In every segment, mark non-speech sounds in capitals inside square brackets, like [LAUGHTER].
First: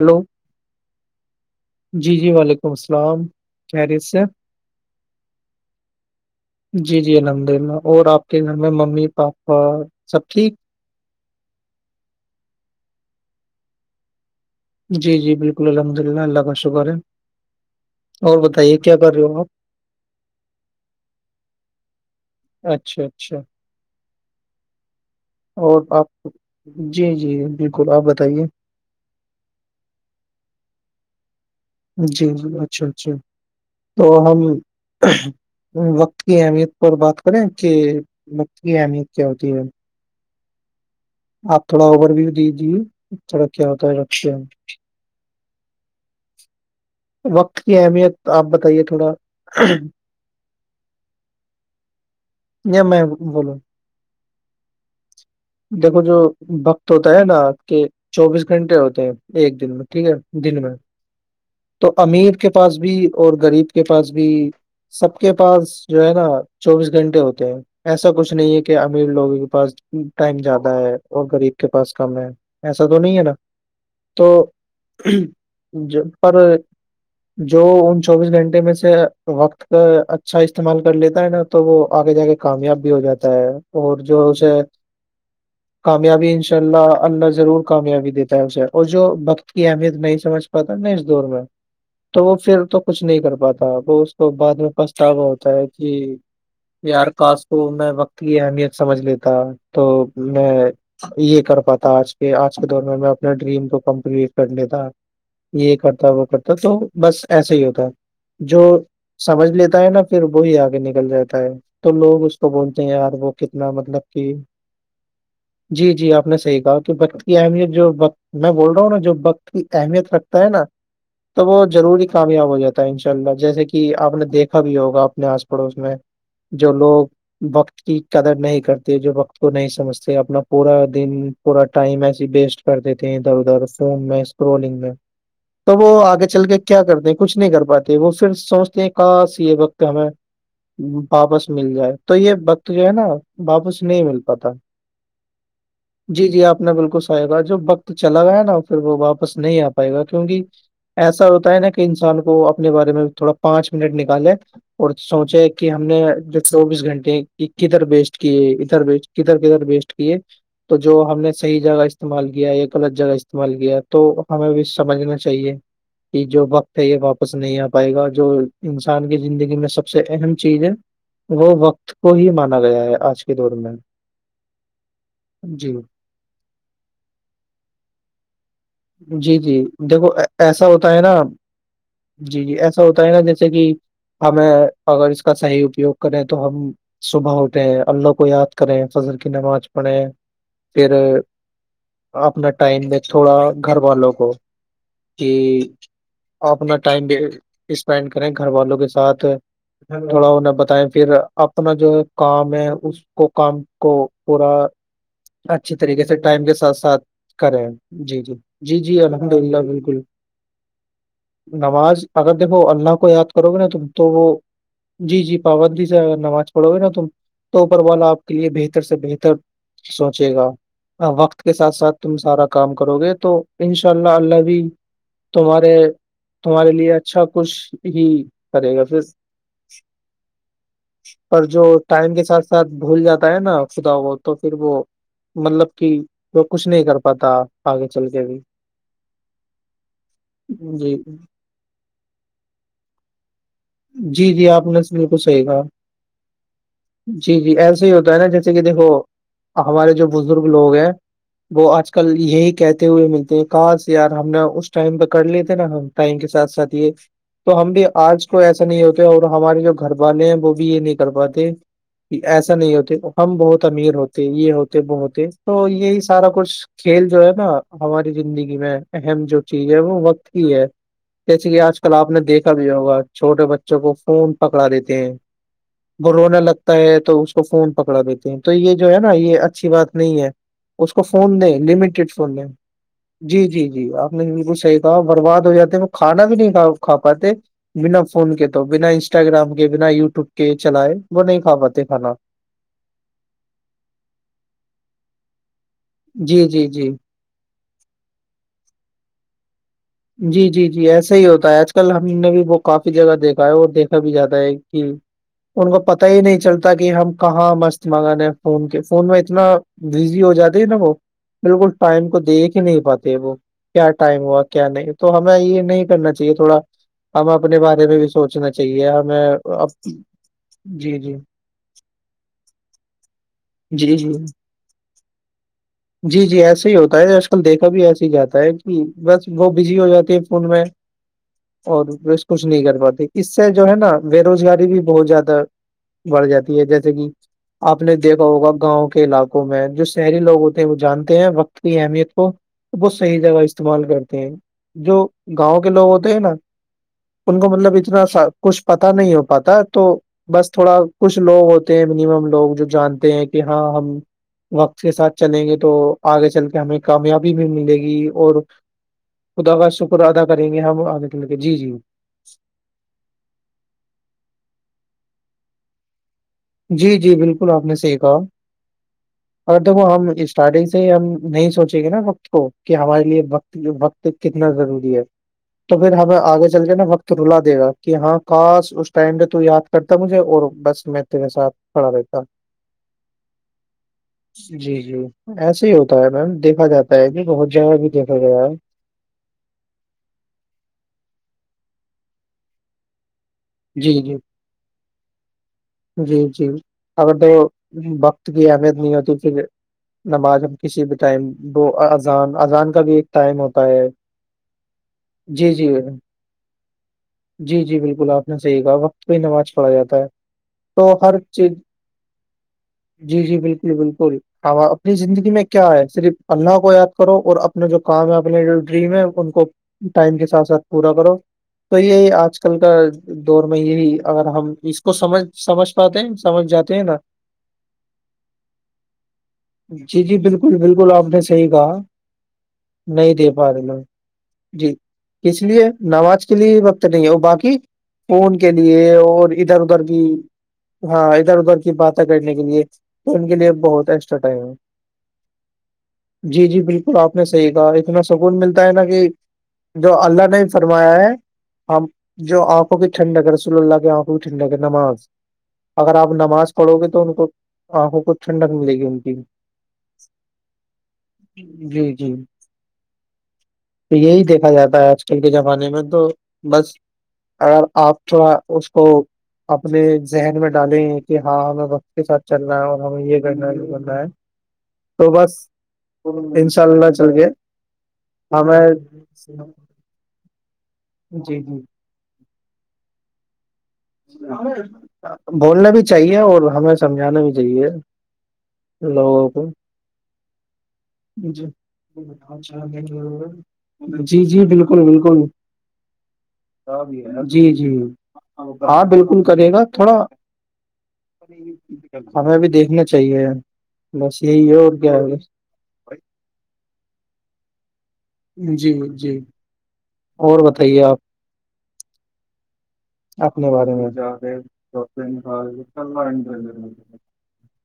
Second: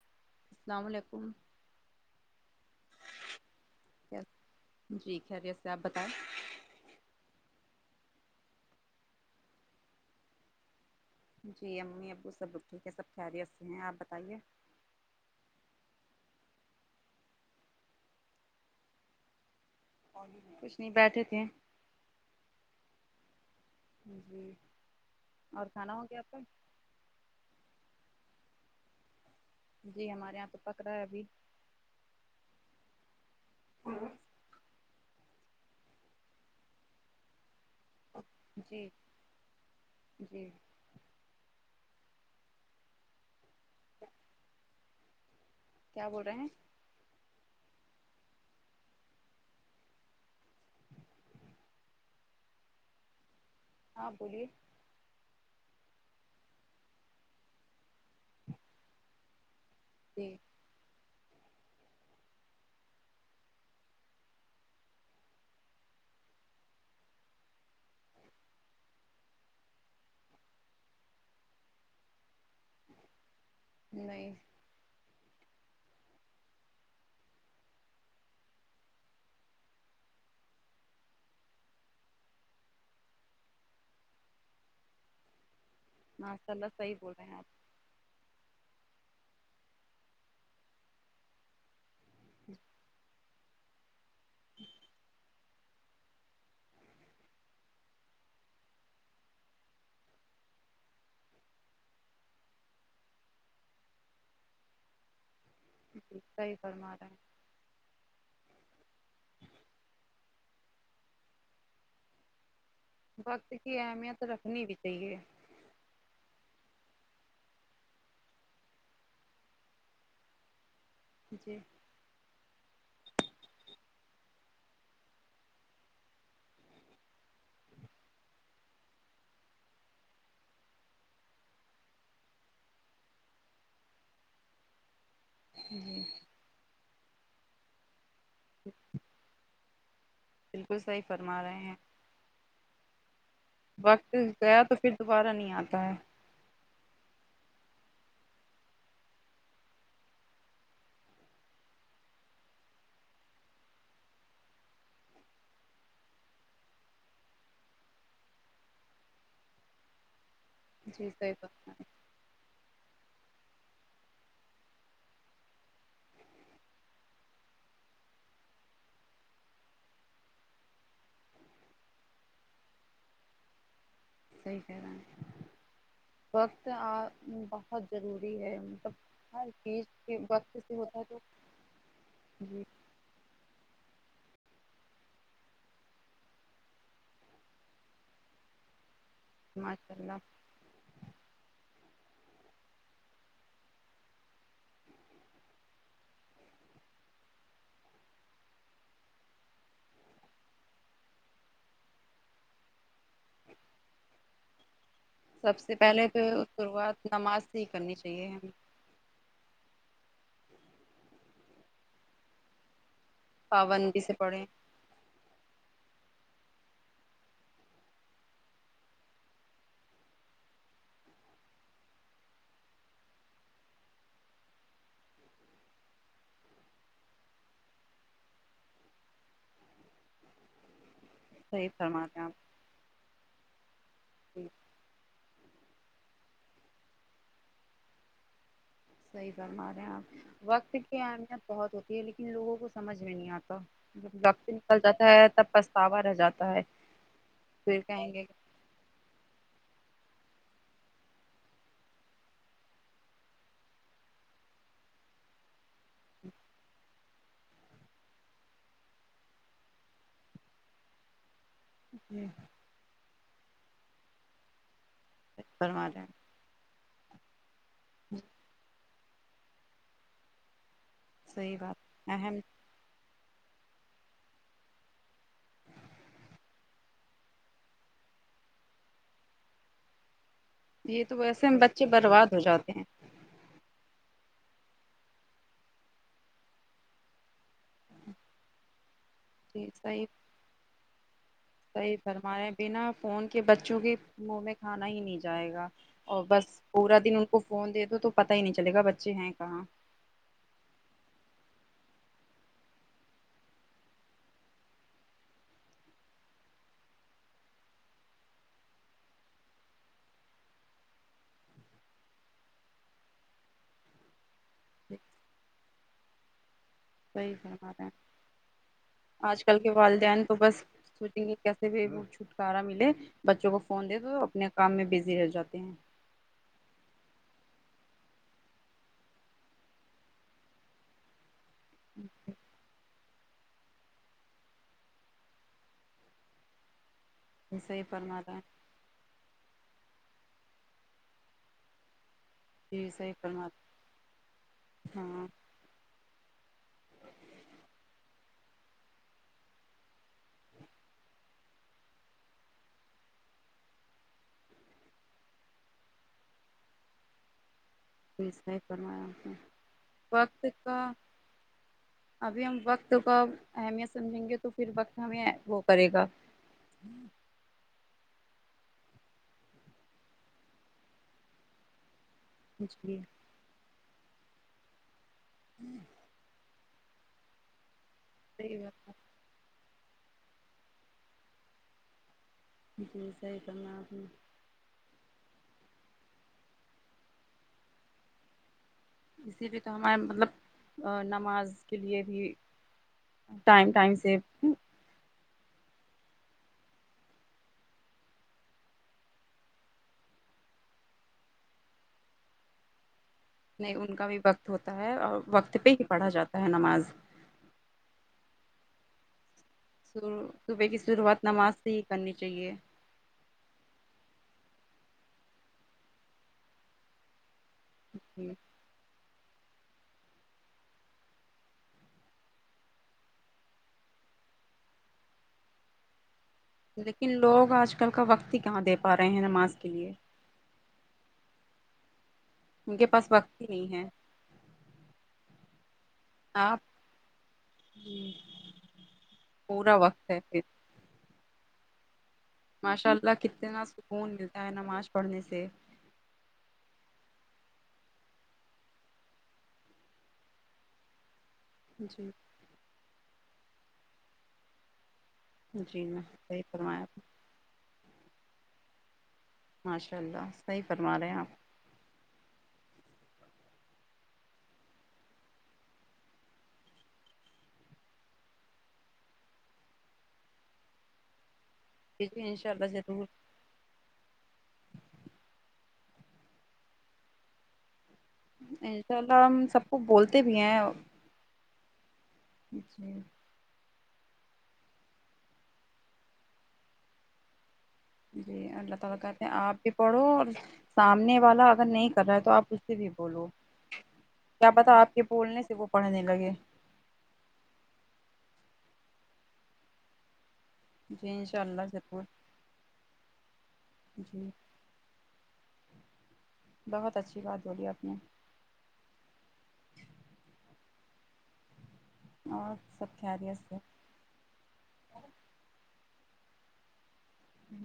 hello السلام علیکم جی جی وعلیکم السلام خیریت سے جی خیریت سے آپ بتائیں جی جی الد اللہ اور آپ کے گھر میں ممی پاپا سب ٹھیک جی امی ابو سب بک ٹھیک ہیں سب خیریت سے ہیں آپ بتائیے جی جی بالکل الحمد للہ اللہ کا شکر ہے اور بتائیے کیا کر رہے ہو آپ کچھ نہیں بیٹھے تھے اچھا اچھا جیی اور آپ جی جی بالکل آپ بتائیے جی ہمارے یہاں تو پکڑ رہا ہے ابھی جی جی اچھا اچھا تو ہم وقت کی اہمیت اور بات کریں کہ وقت کی جی اہمیت کیا ہوتی ہے جی آپ تھوڑا اوبر بھی دیجیے تھوڑا کیا ہوتا ہے رچ کیا بول رہے ہیں وقت کی اہمیت آپ بتائیے تھوڑا جی میں بولو ہاں بولیے دیکھو جو بقت ہوتا ہے نا کے چوبیس گھنٹے ہوتے ہیں ایک دن میں ٹھیک ہے جی دن میں تو امیر کے پاس بھی اور غریب کے پاس بھی سب کے پاس جو ہے نا چوبیس گھنٹے ہوتے ہیں ایسا کچھ نہیں ہے کہ امیر لوگوں کے پاس ٹائم زیادہ ہے اور غریب کے پاس کم ہے ایسا تو نہیں ہے نا تو نہیں جب پر جو ان چوبیس گھنٹے میں سے وقت کا اچھا استعمال کر لیتا ہے نا تو وہ آگے جا کے کامیاب بھی ہو جاتا ہے اور جو اسے کامیابی ماشاء انشاء اللہ صحیح بول رہے اللہ ہیں آپ ضرور کامیابی دیتا ہے اسے اور جو وقت کی اہمیت نہیں سمجھ پاتا نا اس دور میں تو وہ پھر تو کچھ نہیں کر پاتا وہ اس کو بعد میں پچھتاوا ہوتا ہے کہ یار کاس کو میں وقت کی اہمیت سمجھ لیتا تو میں یہ کر پاتا آج کے آج کے دور میں میں اپنے ڈریم کو کمپلیٹ کرنےتا یہ کرتا جی وہ صحیح کرتا تو فرما رہے ہیں بس ایسا ہی ہوتا ہے جو سمجھ لیتا ہے نا پھر وہی آگے نکل جاتا ہے تو لوگ اس تو بولتے ہیں یار وہ وقت کتنا کی مطلب اہمیت کہ رکھنی بھی چاہیے جی جی آپ نے صحیح کہا کہ بق کی اہمیت جو میں بول رہا ہوں نا جو وقت کی اہمیت رکھتا ہے نا تو وہ جی ضروری کامیاب ہو جاتا ہے ان شاء اللہ جیسے کہ آپ نے دیکھا بھی ہوگا اپنے آس پڑوس میں جو لوگ وقت کی قدر نہیں کرتے جو وقت کو نہیں سمجھتے اپنا پورا دن پورا ٹائم ایس ویسٹ کر دیتے ہیں ادھر ادھر فوم میں اسکرولنگ میں تو وہ آگے چل کے کیا کرتے ہیں کچھ نہیں کر پاتے وہ پھر سوچتے ہیں کہ سی یہ وقت ہمیں بالکل صحیح فرما واپس رہے مل ہیں جائے تو یہ وقت جو ہے نا واپس نہیں وقت مل پاتا گیا تو پھر دوبارہ نہیں آتا ہے جی جی آپ نے بالکل سی گا جو وقت چلا گیا ہے نا پھر وہ واپس نہیں آ پائے گا کیونکہ ایسا ہوتا ہے نا کہ انسان کو اپنے بارے میں تھوڑا پانچ منٹ نکالے اور سوچے کہ ہم نے چوبیس گھنٹے کی کدھر بیسٹ کیے ادھر بیسٹ کدھر کدھر بیسٹ کیے تو جو جی ہم نے صحیح فرما رہے جگہ ہیں استعمال کیا ایک غلط جگہ استعمال کیا تو ہمیں بھی سمجھنا چاہیے کہ جو وقت ہے یہ واپس نہیں آ پائے گا جو انسان کی زندگی میں سب سے اہم چیز ہے وہ وقت کو ہی مانا گیا ہے آج کے دور میں صحیح کہہ رہے ہیں جی وقت بہت ضروری ہے جی ہر جی چیز دیکھو کے وقت ایسا سے ہوتا ہے نا تو جی جی ایسا ہوتا گا جیسے کہ ہمیں اگر اس کا صحیح اپیوگ کریں تو ہم صبح اٹھیں اللہ کو یاد کریں فضل کی نماز ماشاء پڑھے اللہ پھر اپنا ٹائم ب تھوڑا گھر والوں کو کہ اپنا ٹائم بھی اسپینڈ کریں گھر والوں کے ساتھ تھوڑا انہیں بتائے پھر اپنا جو کام ہے اس کو کام کو پورا سب اچھی طریقے پہلے سے تو ٹائم کے ساتھ ساتھ شروعات نماز سے ہی کریں کرنی جی چاہیے ہمیں جی جی جی الحمد للہ بالکل نماز اگر دیکھو اللہ کو یاد کرو گے نا تم پابندی تو سے وہ پڑھیں جی جی پابندی سے ا نماز پڑھو گے نا تم تو اوپر وال آپ کے لیے بہتر سے بہتر سوچے گا وقت کے ساتھ ساتھ تم سارا کام کرو گے تو انشاء اللہ اللہ بھی تمہارے تمہارے لیے اچھا کچھ ہی کرے گا پھر [UNINTELLIGIBLE] پر جو صحیح فرما ٹائم رہے ہیں کے ساتھ آپ ساتھ بھول جاتا ہے نا خدا وہ تو جی پھر وہ مطلب کہ وہ کچھ نہیں کر پاتا آگے چل کے بھی صحیح فرما رہے ہیں آپ وقت جی کی اہمیت بہت ہوتی ہے لیکن لوگوں کو سمجھ میں نہیں آتا جب جی جی وک آپ نکل نے جاتا بالکل ہے صحیح تب کہا پچھتاوا رہ جاتا ہے پھر کہیں گے جے کہ دیکھو ہمارے جو بزرگ لوگ ہیں وہ آج کل یہی کہتے ہوئے ملتے ہیں کہاں سے یار ہم نے اس ٹائم پہ کر لیے تھے نا ہم ائم کے ساتھ ساتھ یہ تو ہم بھی آج اس کو ایسا نہیں ہوتا اور ہمارے جو گھر والے ہیں وہ بھی یہ نہیں کر پاتے کہ جی، ایسا نہیں ہوتے ہم بہت امیر ہوتے یہ ہوتے وہ ہوتے تو فرما رہے یہی ہیں سارا کچھ کھیل جو ہے نا ہماری زندگی میں اہم جو چیز ہے وہ وقت ہی ہے جیسے صحیح کہ آج بات کل آپ نے اہم دیکھا ہوگا چھوٹے بچوں کو فون پکڑا دیتے ہیں ب رونا لگتا ہے تو اس کو فون پکڑا دیتے ہیں تو یہ جو ہے نا یہ اچھی بات نہیں ہے اس کو یہ تو فون ویسے ہم دیں بچے لمیٹڈ برباد فون ہو دیں جاتے ہیں جی جی جی آپ نے بالکل صحیح کہا برباد ہو جاتے وہ کھانا بھی نہیںا کھا پاتے بنا فون کے تو بنا انسٹاگرام کے جی بنا صحیح یوٹیوب کے چلائے وہ نہیں کھا پاتے صحیح کھانا فرما رہے ہیں بنا فون کے بچوں کے منہ میں کھانا ہی نہیں جائے گا اور بس جی جی جی پورا دن ان کو فون دے دو تو پتا ہی نہیں چل گا بچے ہیں کہاں جی جی جی ایسا ہی ہوتا ہے آج کل ہم نے بھی وہ کافی جگہ دیکھا ہے اور دیکھا بھی جاتا ہے کہ ان کو پت ہی نہیں چلتا کہ ہم کہاں مست منگانے ہیں فون کے فون میں اتنا بزی ہو جاتی ہے نا وہ بالکل ٹائم کو دیکھ ہی نہیں پاتے وہ کیا ٹائم ہوا کیا نہیں تو ہمیں یہ نہیں کرنا چاہیے تھوڑا ہمیں صحیح اپنے فرما رہے بارے ہیں میں بھی سوچنا چاہیے ہمیں آج کل جی جی سے چھٹکارا ملے بچوں کو فون جی دے جی تو اپنے کام میں بزی رہ جاتے ہیں جی جی ایسے ہی ہوتا ہے آج کل دیکھا بھی ایس ہی جاتا ہے کہ بس وہ بزی ہو جاتی ہے فون میں اور بس کچھ نہیں کر پاتی اس سے جو ہے نا بے روزگاری بھی بہت زیادہ بڑھ جاتی ہے جیسے کہ جی آپ صحیح نے فرما دیکھا رہے ہیں ہوگا گاؤں کے علاقے میں جو شہری لوگ ہوتے ہیں وہ جانتے ہیں وقت کی اہمیت کو جی وہ صحیح جگہ فرما رہے استعمال کرتے ہیں، جو ہاں گاؤں کے لوگ ہوتے ہیں نا ان کو مطلب اتنا سا کچھ پتا نہیں ہو پاتا تو بس تھوڑا کچھ لوگ ہوتے ہیں منیمم لوگ جو جانتے ہیں کہ ہاں ہم وقت کے ساتھ چلیں گے تو آگے چل کے ہمیں کامیابی بھی ملے گی اور بنوایا خدا کا شکر ادا کریں گے ہم آنے کے لے کے جی جی ابھی ہم وقت کا اہمیت سمجھیں گے تو پھر وقت ہمیں وہ کرے گا جی جی بالکل آپ نے صحیح کہا اگر دیکھو ہم اسٹارٹنگ سے ہم نہیں سوچیں گے نا کو جی کہ ہمارے لیے وت وقت کتنا ضروری ہے تو پھر ہمیں آگے جل ج نا وقت رلا دے گا کہ ہاں صحیح خاس بات اس ہے ٹائم پ تو یاد کرتا مجھے اور بس میں ساتھ پڑا رہتا جی صحی کرنا آپ نے جی جی ایسے ہی ہوتا ہے میم دیکھا جاتا ہے کہ بہت جگہ بھی دیکھا گیاا ہے اسی لیے تو ہمارے مطلب نماز کے لیے بھی ٹائم ٹائم جی سے جی جی جی اگر تو وقت کی اہمیت نہیں ہوتی پھر نماز ہم کسی بھی ٹائم وہ اذان اذان کا بھی ٹائم ہوتا نہیں ہے ان کا بھی وقت ہوتا ہے اور جی وقت جی پہ ہی پڑھا جاتا ہے نماز جی جی بالکل آپ نے صحیح کہا وقت کوئی نماز پڑھا جاتا ہے صبح کی تو ہر شروعات چیز نماز سے ہی کرنی چاہیے جی جی بالکل بالکل ہ اپنی زندگی میں کیا ہے صرف اللہ کو یاد کرو اور اپنا جو کام ہے اپنے جو ڈریم ہے ان کو ٹائم کے ساتھ ساتھ پورا کرو تو یہی آج کل کا دور میں یہی اگر ہم اس کو سمج سمجھ پاتے ہیں سمجھ جاتے ہیں نا لیکن لوگ آج کل کا وقت ہی کہاں دے پا رہے ہیں نماز کے لیے جی جی بالکل آپ نے صحیح کہا ان کے پاس نہیں دے وقت ہی پا رہے نہیں ن ہے جی اس لیے نماز اس کے آپ لیے وقت نہیں ہے اور باقی فون کے لیے اور ادھر پورا ادھر بھی وقت ہے پھر ہاں ادھر ادھر کی بات کنے کے لیے ماشاء تو اللہ ان کے لیے کتنا بہت سکون ایکسٹرا ٹائم ملتا ہے نماز پڑھنے سے جی جی بالکل آپ نے صحیح کہا اتنا سکون ملتا ہے نا کہ جو اللہ نے ہی فرمایا ہے ہم جی جو آنکھ کو بھی ٹھنڈا ہے رسول اللہ کی آنکھ کو بھی ٹھنڈ اگ نماز جی اگر آپ صحیح نماز پڑھو فرمایا گے آپ تو ان کو آنکھوں کو ٹھنڈک ملے گی ان کی ماشاء اللہ صحیح فرما رہے ہیں آپ جی جی تو یہی دیکھا جاتا ہے آج کل کے زمانے میں تو بس اگر آپ تھوڑا اس کو اپنے ذہن میں ڈالیں کہ ہاں کے جی ساتھ جی ان شاء چلنا ہے اللہ اور ضرور ہمیں یہ نا بتا ہے تو بس ان شاء اللہ چل کےئے انشاء اللہ ہم سب کو بولتے بھی ہیں جی جی جچی بولنا بھی چاہیے اور ہمیں سمجھانا بھی چاہیے جی اللہ تعالی کہتے لوگوں ہیں کو اپ بھی پڑھو اور سامنے جی والا اگر نہیں کر ہے تو اپ اس سے بھی بولو جی جی کیا بالکل پتا آپ کے بالکل بولنے سے وہ پڑھنے لگے سب ہے جی جی ہاں بالکل کرے گا تھوڑا جیین سا ہمیں بھی دیکھنا چاہیے بس جی یہی ہے اور کیا ہو بہت اچھی بات بولی آپ نے جی جی اور بتائیے آپ اور ست اپنے بارے میں جا کے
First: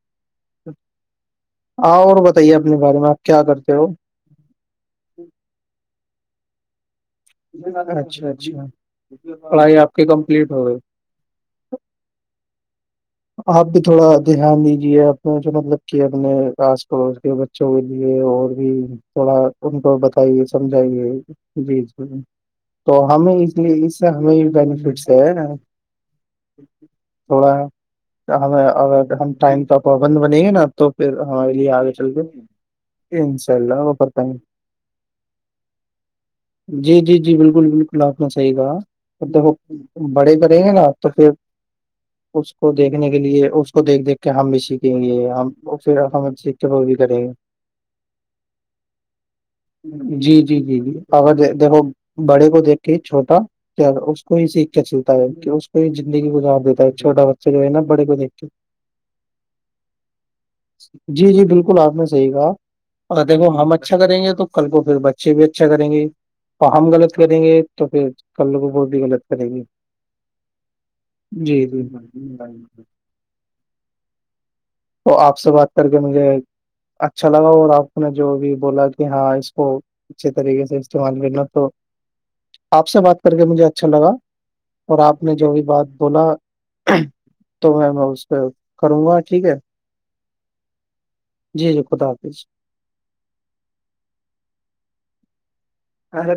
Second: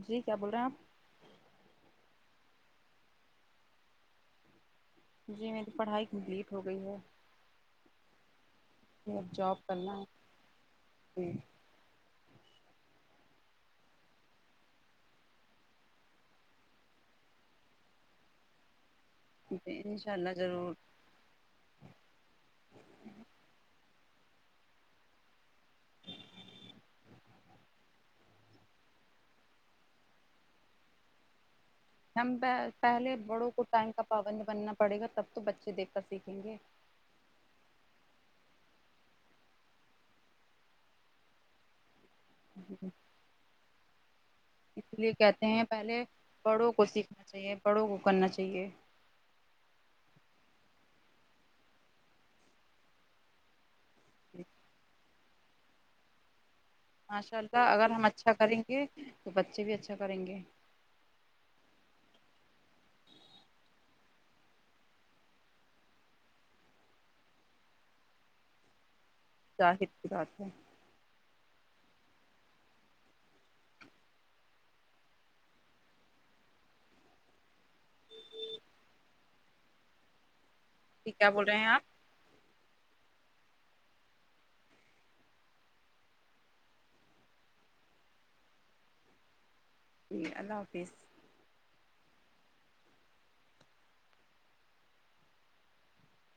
جی کیا بول رہے ہیں آپ ہ اور بتائیے اپنے بارے میں آپ کیا کرتے ہو جی میری پڑھائی کمپلیٹ ہو گئی ہے اچھا اچھا جی اب جاب پڑھائی آپ کرنا ہے کے کمپلیٹ ہو گئے جی آپ بھی تھوڑا دھیان دیجیے اپنے جو مطلب کہ اپنے آس پڑوس کے ب بوں کے لیے اور بھی تھوڑا ان جی کو انشاء اللہ بتائیے ضرور سمجائیے جی جی تو ہمیں اس لیے اس سے ہمیں بینیفٹس ہے تھوڑا ہے ہمیں ا ہم ٹائم کا پرابند بنیں گے نا تو پھر ہمارے لیے آگے چل ہم کے پہلے بڑوں انشاء کو اللہ ٹائگ وہ کا کر پائیں پابند گے بننا پڑے گا تب تو بچے دیکھ کر سیکھیں گے جی جی جی بالکل بالکل آپنا صحی گا بڑے کریں گے ناپ تو پھر اس کو دیکھنے کے لیے اس کو دیکھ دیکھ کے ہم بھی اس سیکھیں لیے گے کہتے ہم ہیں پھر پہلے ہم سیکھ کے بڑوں وہ کو بھی کریں سیکھنا گے چاہیے بڑوں کو کرنا چاہیے جی جی جی جی اگر دیکھو بڑے کو دیکھ کے چھوٹا کیا اس کو ہی سیکھ کے چلتا ہے کہ اس کو ہی زندگی گزار دیتا ہے چھوٹا ماشاء بچہ جو ہے اللہ نا اگر بڑے ہم کو اچھا دیکھ کے کریں گے تو بچے بھی اچھا کریں گے جی جی بالکل آپ نے صحیح کہا اگر دیکھو ہم اچھا کریں گے تو کل کو پھر بچے بھی اچھا کریں گے تو ہم غلط کریں گے تو پھر ک لوگ کو ب بھی غلط کریں گے اہر کی بات ہے جی جی تو آپ سے بات کر کے مجھے اچھا لگا اور آپ کو نے جو بھی بولا کہ ہاں اس کو اچھے طریقے سے ٹھیک کیا استعمالنا بول رہے ہیں تو آپ آپ سے بات کر کے مجھے اچھا لگا اور آپ نے جو بھی بات بولا تو میں میں اس پہ کروں گا ٹھیک ہے جی اللہ حافظ جی جی خدا حافظ ہاں